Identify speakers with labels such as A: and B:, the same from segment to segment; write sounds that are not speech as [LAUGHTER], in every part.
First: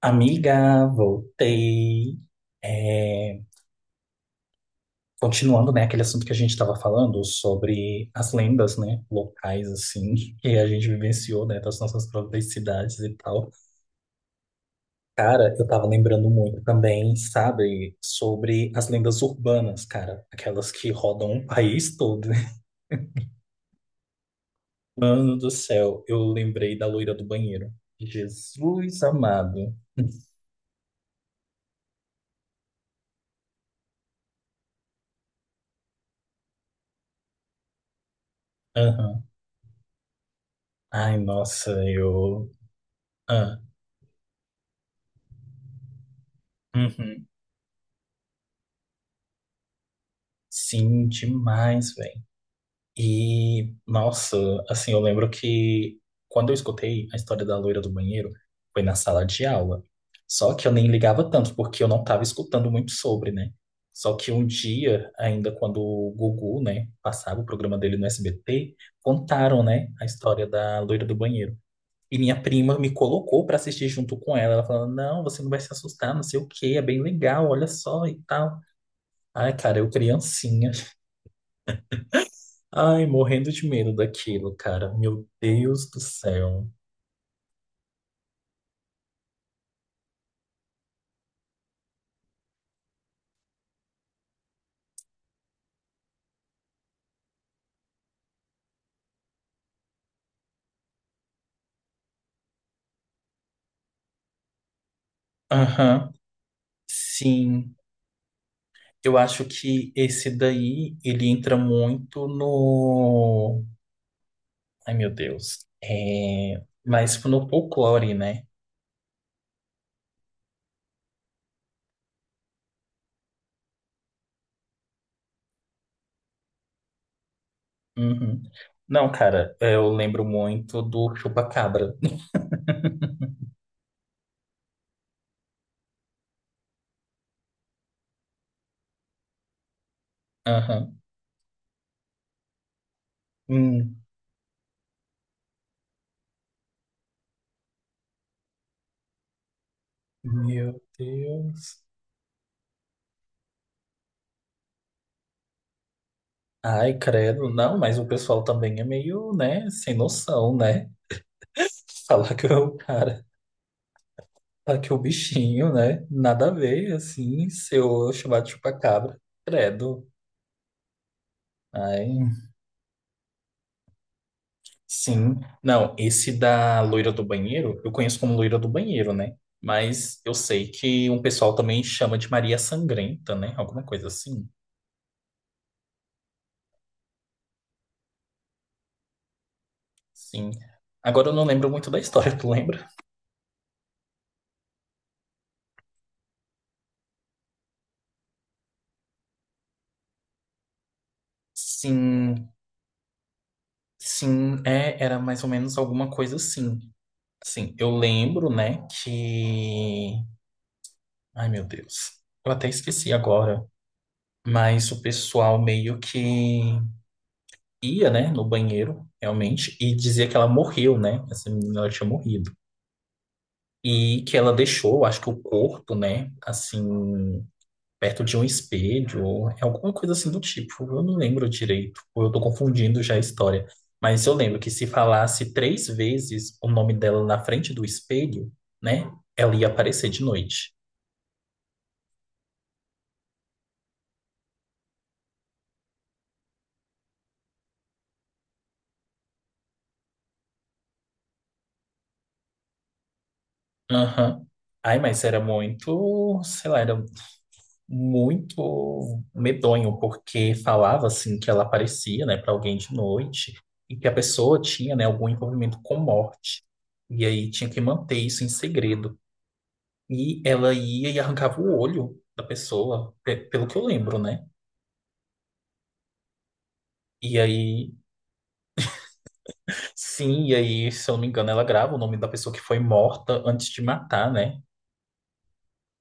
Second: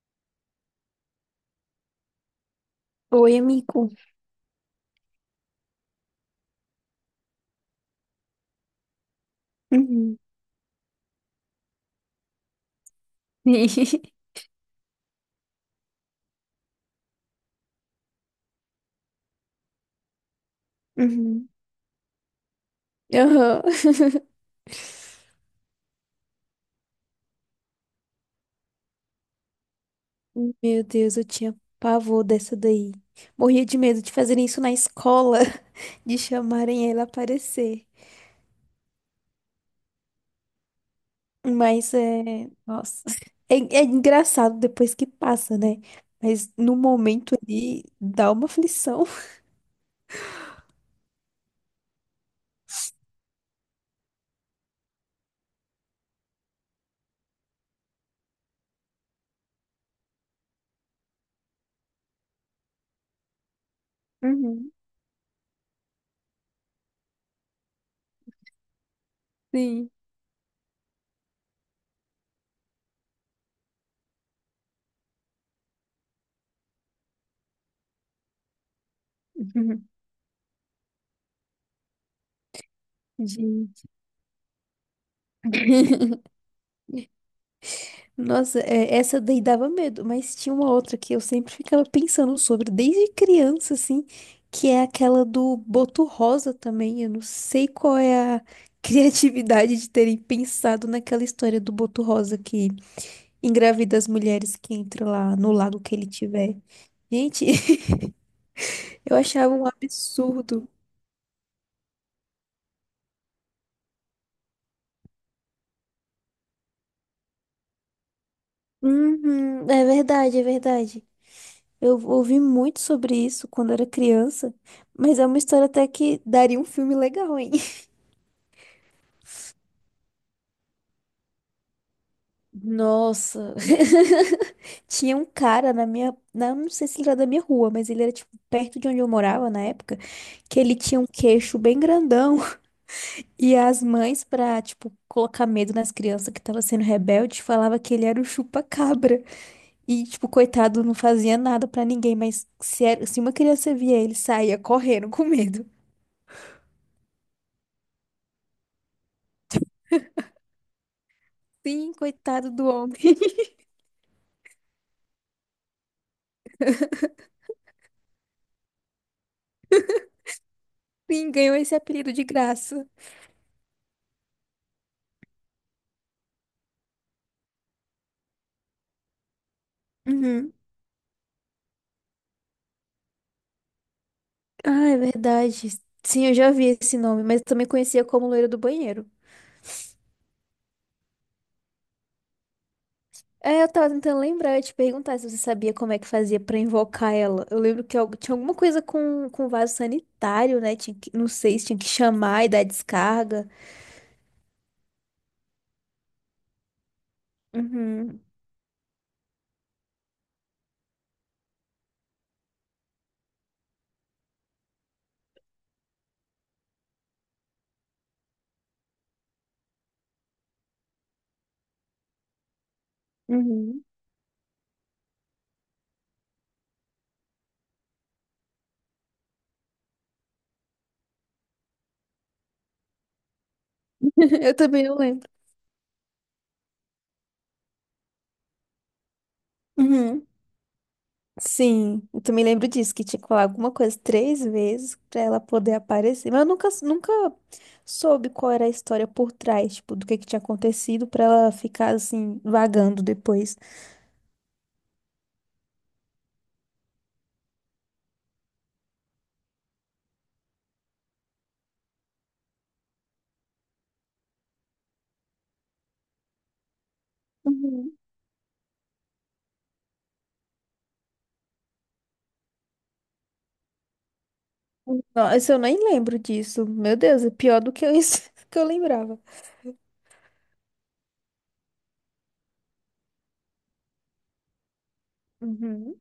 A: Amiga, voltei.
B: Oi,
A: É,
B: amigo.
A: continuando, né, aquele assunto que a gente estava falando sobre as lendas, né, locais, assim,
B: Uhum.
A: que a gente vivenciou, né, das nossas próprias cidades e tal.
B: [LAUGHS]
A: Cara, eu tava lembrando muito também, sabe, sobre as lendas urbanas, cara, aquelas que rodam o
B: Uhum.
A: país todo. [LAUGHS]
B: Aham. [LAUGHS]
A: Mano do céu, eu lembrei da loira do banheiro. Jesus amado.
B: Meu Deus, eu tinha pavor dessa daí. Morria de medo de fazerem isso na escola, [LAUGHS] de chamarem ela a aparecer.
A: Aham. Ai, nossa,
B: Mas é.
A: eu.
B: Nossa. É,
A: Ah.
B: é engraçado depois que passa, né? Mas no
A: Uhum.
B: momento ali dá uma aflição.
A: Sim, demais, velho. E, nossa, assim, eu lembro que quando eu escutei a história da loira do banheiro, foi na sala de aula. Só que eu nem ligava tanto, porque eu não estava escutando muito sobre, né? Só que um
B: Uhum.
A: dia, ainda quando o Gugu, né, passava o programa dele no SBT,
B: [LAUGHS]
A: contaram, né,
B: Sim.
A: a história da loira do banheiro. E minha prima me colocou para assistir junto com ela. Ela falando, não, você não vai se assustar, não sei o quê, é bem legal, olha só e tal. Ai, cara, eu
B: Uhum.
A: criancinha. Ai, morrendo de
B: Gente.
A: medo daquilo, cara. Meu Deus do
B: [LAUGHS]
A: céu.
B: Nossa, é, essa daí dava medo, mas tinha uma outra que eu sempre ficava pensando sobre, desde criança, assim, que é aquela do Boto Rosa também. Eu não sei qual é a [LAUGHS] criatividade de terem pensado naquela história do Boto Rosa que engravida as mulheres que entram lá no lago que ele
A: Aham,
B: tiver. Gente,
A: sim.
B: [LAUGHS]
A: Eu
B: eu
A: acho
B: achava um
A: que esse
B: absurdo.
A: daí, ele entra muito no... Ai, meu Deus. É... Mas no folclore, né?
B: Uhum, é verdade, é verdade. Eu ouvi muito sobre isso quando era criança, mas é uma história até que daria um filme legal, hein?
A: Uhum. Não, cara, eu lembro muito do Chupacabra. [LAUGHS]
B: Nossa. [LAUGHS] Tinha um cara na minha. Não sei se ele era da minha rua, mas ele era, tipo, perto de onde eu morava na época, que ele
A: Aham.
B: tinha um queixo bem grandão. [LAUGHS] E as
A: Hum.
B: mães, pra, tipo, colocar medo nas crianças que tava sendo rebelde, falava que ele era o chupa-cabra. E, tipo,
A: Meu
B: coitado, não fazia nada
A: Deus.
B: pra ninguém, mas se, se uma criança via ele, saía correndo com medo.
A: Ai, credo. Não, mas o pessoal também é meio, né, sem noção, né?
B: Sim,
A: [LAUGHS] Falar que
B: coitado
A: é
B: do
A: o
B: homem.
A: cara.
B: [LAUGHS]
A: Tá que o bichinho, né? Nada a ver, assim, se eu chamar de chupacabra, credo.
B: Sim, ganhou esse apelido de
A: Ai,
B: graça.
A: sim. Não, esse da loira do banheiro, eu conheço como loira do banheiro, né? Mas eu
B: Uhum.
A: sei que um pessoal também chama de Maria Sangrenta, né? Alguma coisa assim.
B: Ah, é verdade. Sim, eu já vi esse nome, mas eu também conhecia como loira do banheiro.
A: Sim. Agora eu não lembro muito da história, [LAUGHS] tu lembra?
B: É, eu tava tentando lembrar, eu te perguntar se você sabia como é que fazia pra invocar ela. Eu lembro que tinha alguma coisa com vaso sanitário, né? Não sei se tinha que chamar
A: Sim,
B: e dar descarga.
A: sim, é, era mais ou menos alguma coisa assim. Assim, eu
B: Uhum,
A: lembro, né, que... Ai, meu Deus. Eu até esqueci agora. Mas o pessoal meio que ia, né, no banheiro, realmente, e dizia que ela morreu, né? Essa menina ela tinha morrido.
B: uhum.
A: E que ela deixou, acho que o corpo, né, assim, perto de um espelho, ou alguma coisa assim do tipo. Eu não lembro direito, ou eu tô confundindo já a história. Mas eu
B: [LAUGHS] Eu
A: lembro que
B: também
A: se
B: não lembro.
A: falasse três vezes o nome dela na frente do espelho, né, ela ia aparecer de
B: Uhum.
A: noite.
B: Sim, eu também lembro disso, que tinha que falar alguma coisa 3 vezes pra ela poder aparecer. Mas eu nunca soube qual era a história por trás, tipo, do que tinha acontecido pra ela ficar assim, vagando depois.
A: Aham. Ai, mas era muito, sei lá, era muito medonho, porque falava assim que ela aparecia, né, para alguém de noite e que a pessoa tinha, né, algum envolvimento com morte. E aí tinha que
B: Uhum.
A: manter isso em segredo. E ela ia e arrancava o olho da pessoa, pelo que eu lembro, né?
B: Nossa, eu nem lembro disso. Meu Deus, é
A: E
B: pior do que
A: aí,
B: eu, [LAUGHS] isso que eu lembrava.
A: sim, e aí, se eu não me engano, ela grava o nome da pessoa que foi morta antes de matar, né?
B: Uhum.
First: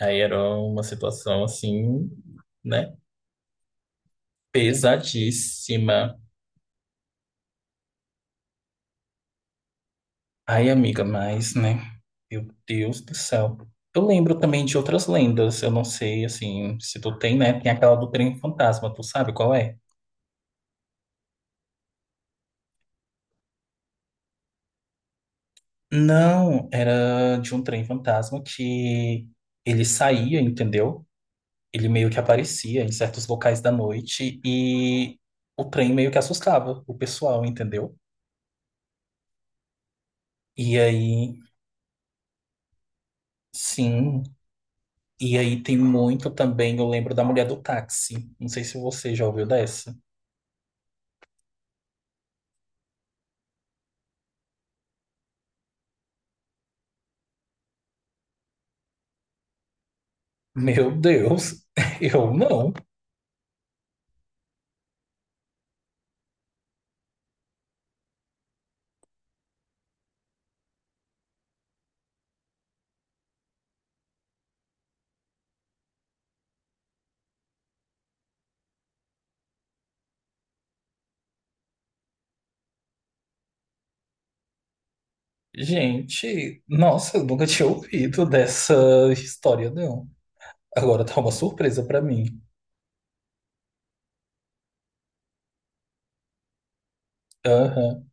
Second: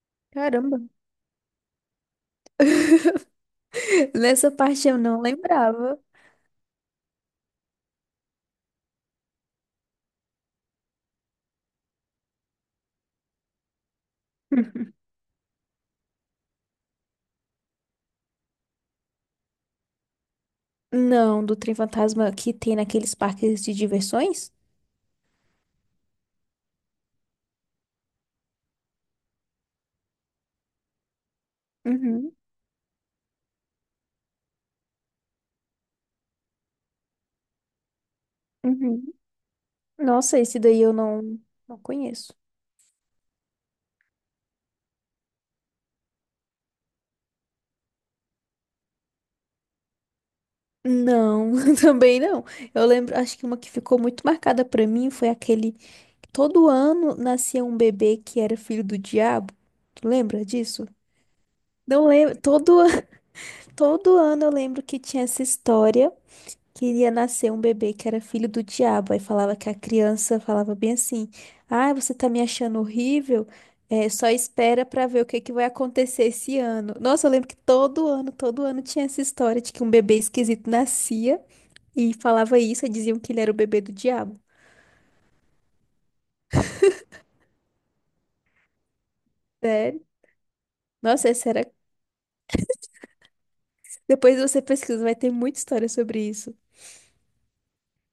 A: Aí era
B: Caramba.
A: uma situação assim, né?
B: [LAUGHS] Nessa parte eu não lembrava.
A: Pesadíssima. Ai, amiga, mas, né? Meu Deus do céu. Eu lembro também de outras
B: [LAUGHS]
A: lendas. Eu não sei, assim, se tu tem, né? Tem aquela do trem fantasma, tu sabe qual é?
B: Não, do trem fantasma que tem naqueles parques de diversões?
A: Não, era de um trem fantasma que ele saía, entendeu? Ele meio que
B: Uhum.
A: aparecia em certos locais da noite e o trem meio que assustava o pessoal, entendeu?
B: Uhum. Nossa, esse
A: E
B: daí eu
A: aí,
B: não conheço.
A: sim. E aí tem muito também, eu lembro da mulher do táxi. Não sei se você já ouviu dessa.
B: Não, [LAUGHS] também não. Eu lembro, acho que uma que ficou muito marcada pra mim foi aquele que todo ano nascia um bebê que era filho do diabo. Tu lembra disso?
A: Meu Deus, [LAUGHS]
B: Não
A: eu
B: lembro.
A: não.
B: [LAUGHS] Todo ano eu lembro que tinha essa história. Queria nascer um bebê que era filho do diabo. Aí falava que a criança falava bem assim: Ah, você tá me achando horrível? É, só espera pra ver o que que vai acontecer esse ano. Nossa, eu lembro que todo ano tinha essa história de que um bebê esquisito nascia e falava isso, e diziam que ele era o bebê do diabo.
A: Gente, nossa, eu nunca tinha ouvido dessa história,
B: Sério?
A: não. Agora tá
B: Nossa,
A: uma
B: essa era.
A: surpresa pra mim.
B: Depois você pesquisa, vai ter muita história sobre isso.
A: Aham.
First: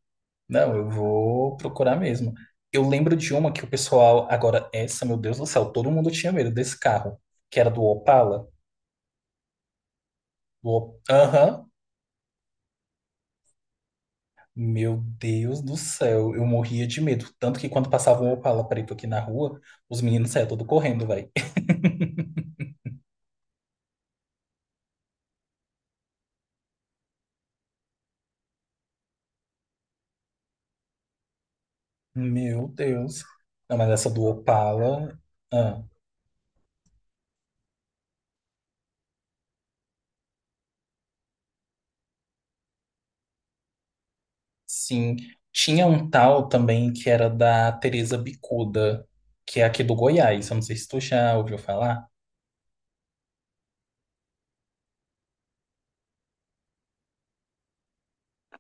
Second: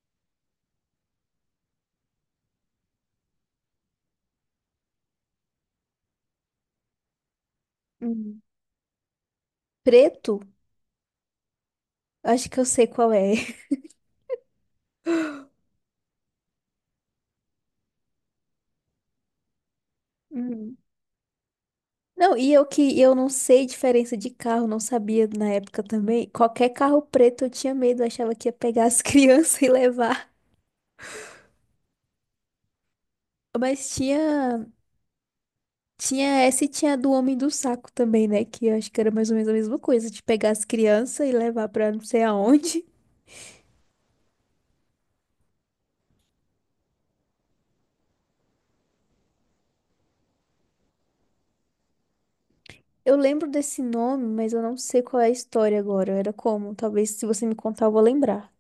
A: Não, eu vou procurar mesmo. Eu lembro de uma que o pessoal. Agora, essa, meu Deus do céu, todo mundo tinha medo desse carro, que era do
B: Hum.
A: Opala.
B: Preto?
A: Aham.
B: Acho que eu sei qual é.
A: Meu Deus do céu, eu morria de medo. Tanto que quando passava um Opala preto aqui na rua, os meninos saíam tudo
B: [LAUGHS]
A: correndo, velho. [LAUGHS]
B: Não, e eu que eu não sei diferença de carro, não sabia na época também. Qualquer carro preto eu tinha medo, eu achava que ia pegar as [LAUGHS] crianças e levar.
A: Meu Deus. Não, mas
B: Mas
A: essa do
B: tinha,
A: Opala, ah,
B: tinha essa e tinha a do Homem do Saco também, né? Que eu acho que era mais ou menos a mesma coisa, de pegar as crianças e levar pra não sei aonde. [LAUGHS]
A: sim. Tinha um tal também que era da Teresa Bicuda, que é aqui do Goiás. Eu não sei se tu já ouviu falar.
B: Eu lembro desse nome, mas eu não sei qual é a história agora. Era como? Talvez se você me contar, eu vou lembrar.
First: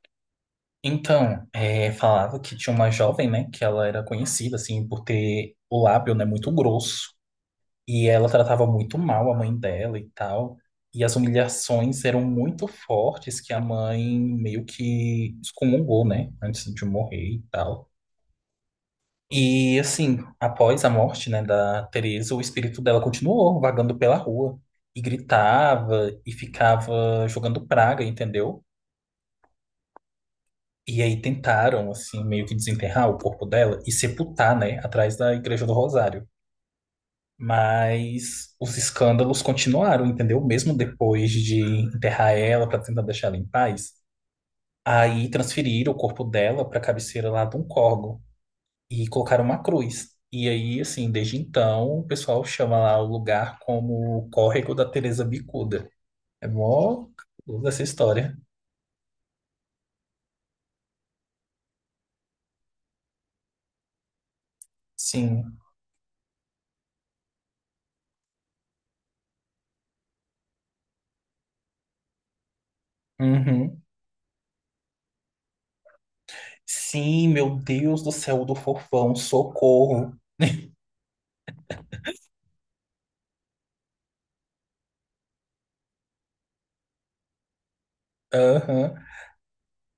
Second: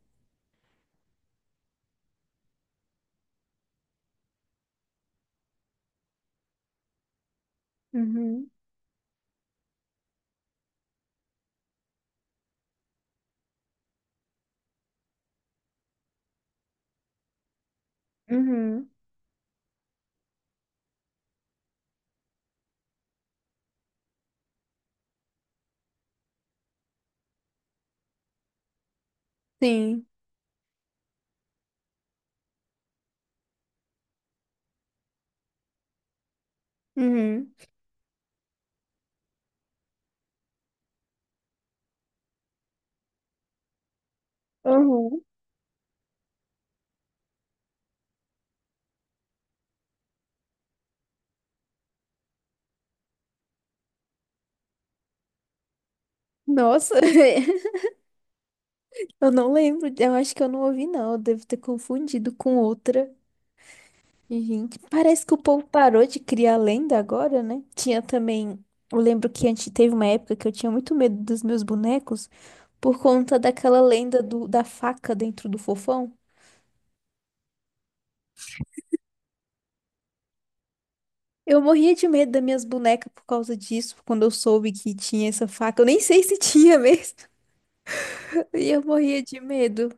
A: Então, é, falava que tinha uma jovem, né, que ela era conhecida, assim, por ter o lábio, né, muito grosso. E ela
B: Uhum,
A: tratava muito mal a mãe dela e tal. E as humilhações eram muito fortes que a mãe meio que excomungou, né, antes de morrer e tal.
B: uhum,
A: E assim, após a morte, né, da Teresa, o espírito dela continuou vagando pela rua e gritava e ficava jogando praga, entendeu?
B: sim,
A: E aí tentaram assim meio que desenterrar o corpo dela e sepultar, né, atrás da Igreja do Rosário.
B: uhum,
A: Mas os escândalos continuaram, entendeu? Mesmo depois de enterrar ela para tentar deixar ela em paz,
B: uhum.
A: aí transferiram o corpo dela para a cabeceira lá de um córgo. E colocaram uma cruz. E aí, assim, desde então, o pessoal chama lá o lugar como o Córrego da Teresa Bicuda. É
B: Nossa.
A: mó cabuloso
B: [LAUGHS]
A: essa história.
B: Eu não lembro, eu acho que eu não ouvi, não. Eu devo ter confundido com outra. E, gente, parece que o
A: Sim.
B: povo parou de criar lenda agora, né? Tinha também. Eu lembro que antes teve uma época que eu tinha muito medo dos meus bonecos por conta
A: Uhum.
B: daquela lenda da faca dentro do fofão.
A: Sim, meu Deus do céu o do fofão, socorro. [LAUGHS]
B: Eu morria de medo das minhas bonecas por causa disso, quando eu soube que tinha essa faca. Eu nem sei se tinha mesmo. [LAUGHS] E eu
A: Aham.
B: morria de medo.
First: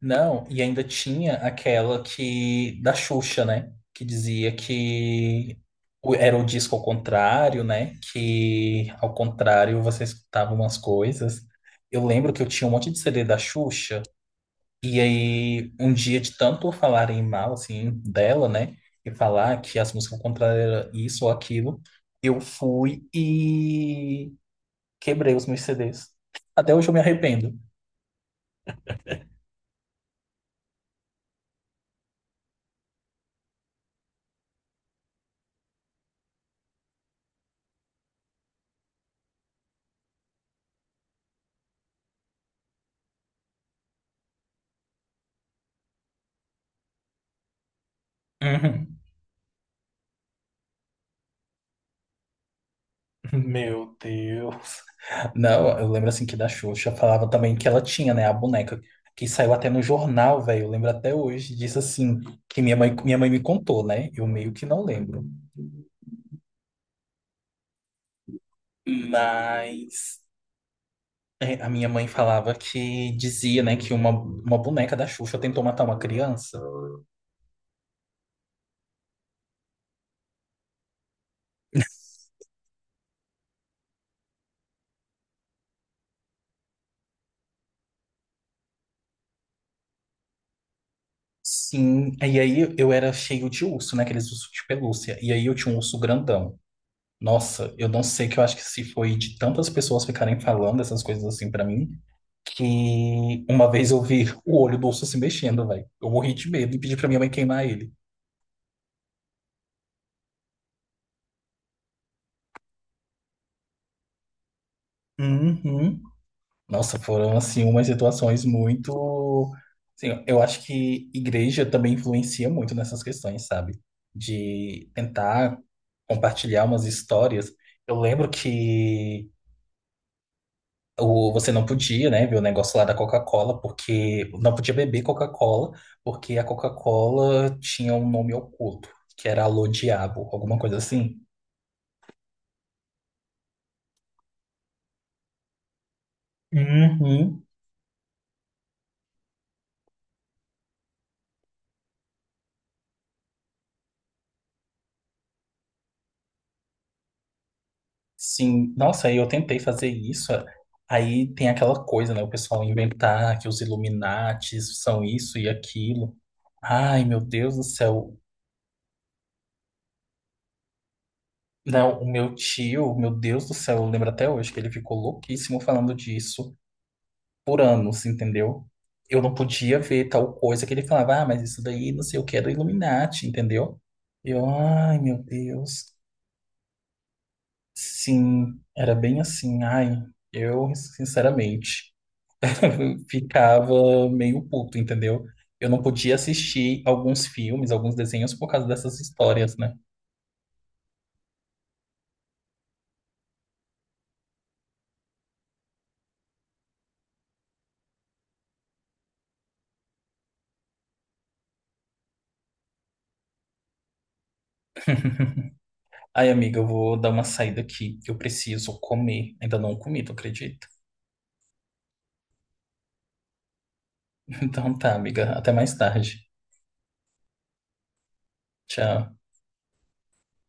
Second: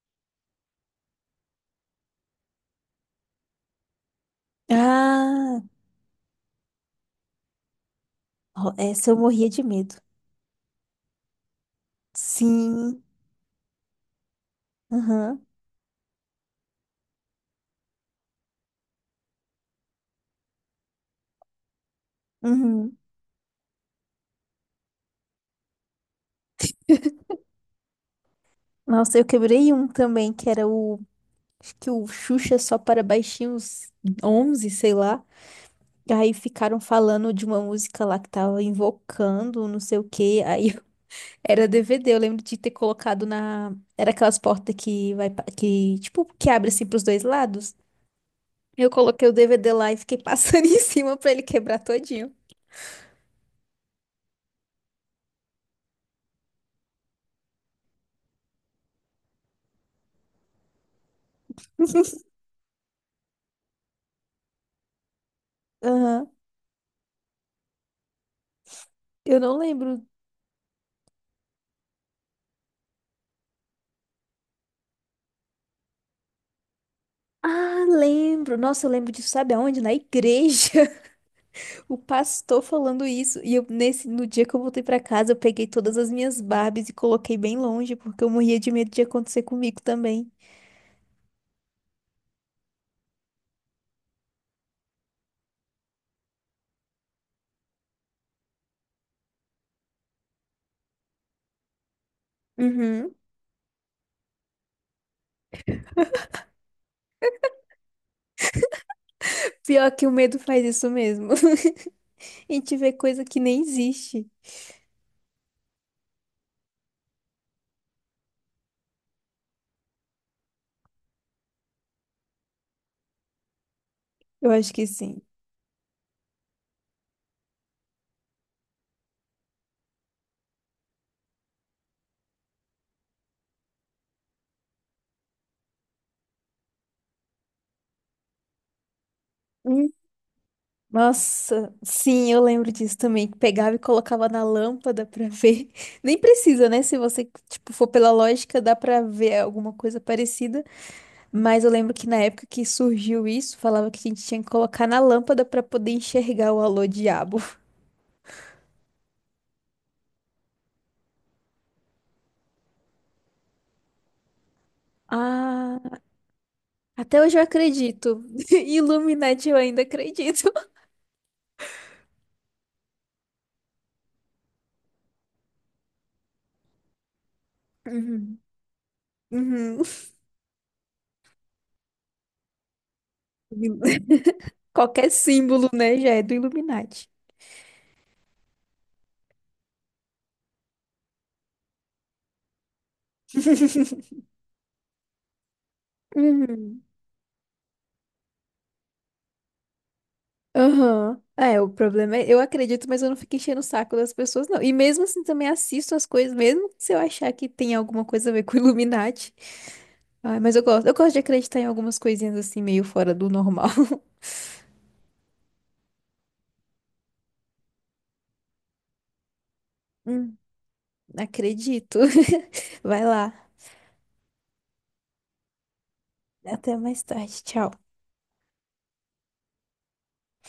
A: Não, e ainda tinha aquela que da Xuxa, né? Que dizia que
B: Ah,
A: era o disco ao contrário, né?
B: ó,
A: Que
B: essa
A: ao
B: eu morria de
A: contrário
B: medo.
A: você escutava umas coisas. Eu lembro que eu tinha um monte de
B: Sim.
A: CD da Xuxa. E
B: Aham.
A: aí, um dia de tanto falarem mal, assim, dela, né? E falar que as músicas contrárias era isso ou aquilo, eu
B: Uhum.
A: fui e quebrei os meus CDs. Até hoje eu me arrependo.
B: Nossa, eu quebrei um também, que era o. Acho que o Xuxa só para baixinhos 11 sei lá. Aí ficaram falando de uma música lá que tava invocando, não sei o quê. [LAUGHS] Era DVD, eu lembro de ter colocado na. Era aquelas portas que vai. Que, tipo, que abre assim pros dois lados. Eu
A: Uhum.
B: coloquei o DVD lá e fiquei passando [LAUGHS] em cima pra ele quebrar todinho.
A: [LAUGHS] Meu Deus. Não, eu lembro assim que da Xuxa falava também que ela tinha, né, a boneca que saiu até no jornal, velho. Eu lembro até hoje, disse assim, que minha mãe me contou, né? Eu meio que não lembro.
B: Aham. Eu não lembro.
A: Mas é, a minha mãe falava que dizia, né, que uma boneca da Xuxa tentou matar uma criança.
B: Ah, lembro. Nossa, eu lembro disso, sabe aonde? Na igreja. O pastor falando isso, e eu nesse no dia que eu voltei pra casa, eu peguei todas as minhas Barbies e coloquei bem longe, porque eu morria de medo de acontecer comigo também.
A: Sim, e aí eu era cheio de urso, né, aqueles ursos de pelúcia. E aí eu tinha um urso grandão. Nossa, eu não sei que eu acho que se foi de tantas pessoas ficarem falando essas coisas assim pra mim,
B: Uhum.
A: que uma vez eu vi o olho do urso se mexendo, velho. Eu morri de medo e pedi pra minha mãe queimar ele.
B: Pior que o medo faz isso mesmo. [LAUGHS] A gente vê coisa que nem existe.
A: Uhum. Nossa, foram assim umas situações muito, assim, eu acho que igreja também influencia muito nessas questões, sabe?
B: Eu acho que
A: De
B: sim.
A: tentar compartilhar umas histórias. Eu lembro que o, você não podia, né, ver o negócio lá da Coca-Cola, porque não podia beber Coca-Cola, porque a Coca-Cola tinha um nome oculto, que era Alô
B: Hum.
A: Diabo, alguma coisa assim.
B: Nossa, sim, eu lembro disso também, que pegava e colocava na lâmpada pra ver. [LAUGHS] Nem precisa, né? Se você,
A: Uhum.
B: tipo, for pela lógica, dá pra ver alguma coisa parecida. Mas eu lembro que na época que surgiu isso, falava que a gente tinha que colocar na lâmpada pra poder enxergar o alô diabo.
A: Sim, nossa, e eu tentei fazer isso. Aí tem aquela coisa, né? O pessoal inventar que os Illuminates são isso e
B: Ah,
A: aquilo. Ai, meu
B: até hoje eu
A: Deus do céu.
B: acredito. [LAUGHS] Illuminati eu ainda acredito.
A: Não, o meu tio, meu Deus do céu, eu lembro até hoje que ele ficou louquíssimo falando disso por anos,
B: Uhum.
A: entendeu? Eu não podia
B: Uhum.
A: ver tal coisa que ele falava, ah, mas isso daí não sei o que é do Illuminati, entendeu? Eu,
B: [LAUGHS]
A: ai,
B: Qualquer
A: meu
B: símbolo,
A: Deus.
B: né, já é do Illuminati.
A: Sim, era bem assim. Ai, eu, sinceramente. [LAUGHS]
B: [LAUGHS]
A: ficava meio puto, entendeu? Eu não podia
B: Uhum.
A: assistir alguns filmes, alguns desenhos por causa dessas histórias, né?
B: Aham. É, o problema é, eu acredito, mas eu não fico enchendo o saco das pessoas, não. E mesmo assim também assisto as coisas, mesmo se eu achar que tem alguma coisa a ver com Illuminati. Ai, mas eu gosto de acreditar em algumas coisinhas assim, meio fora do normal. [LAUGHS]
A: Ai, amiga, eu vou dar uma saída aqui, que eu preciso comer. Ainda não comi, tu
B: Hum,
A: acredita?
B: acredito. [LAUGHS] Vai lá.
A: [LAUGHS] Então tá, amiga, até mais tarde.
B: Até mais tarde. Tchau.
A: Tchau.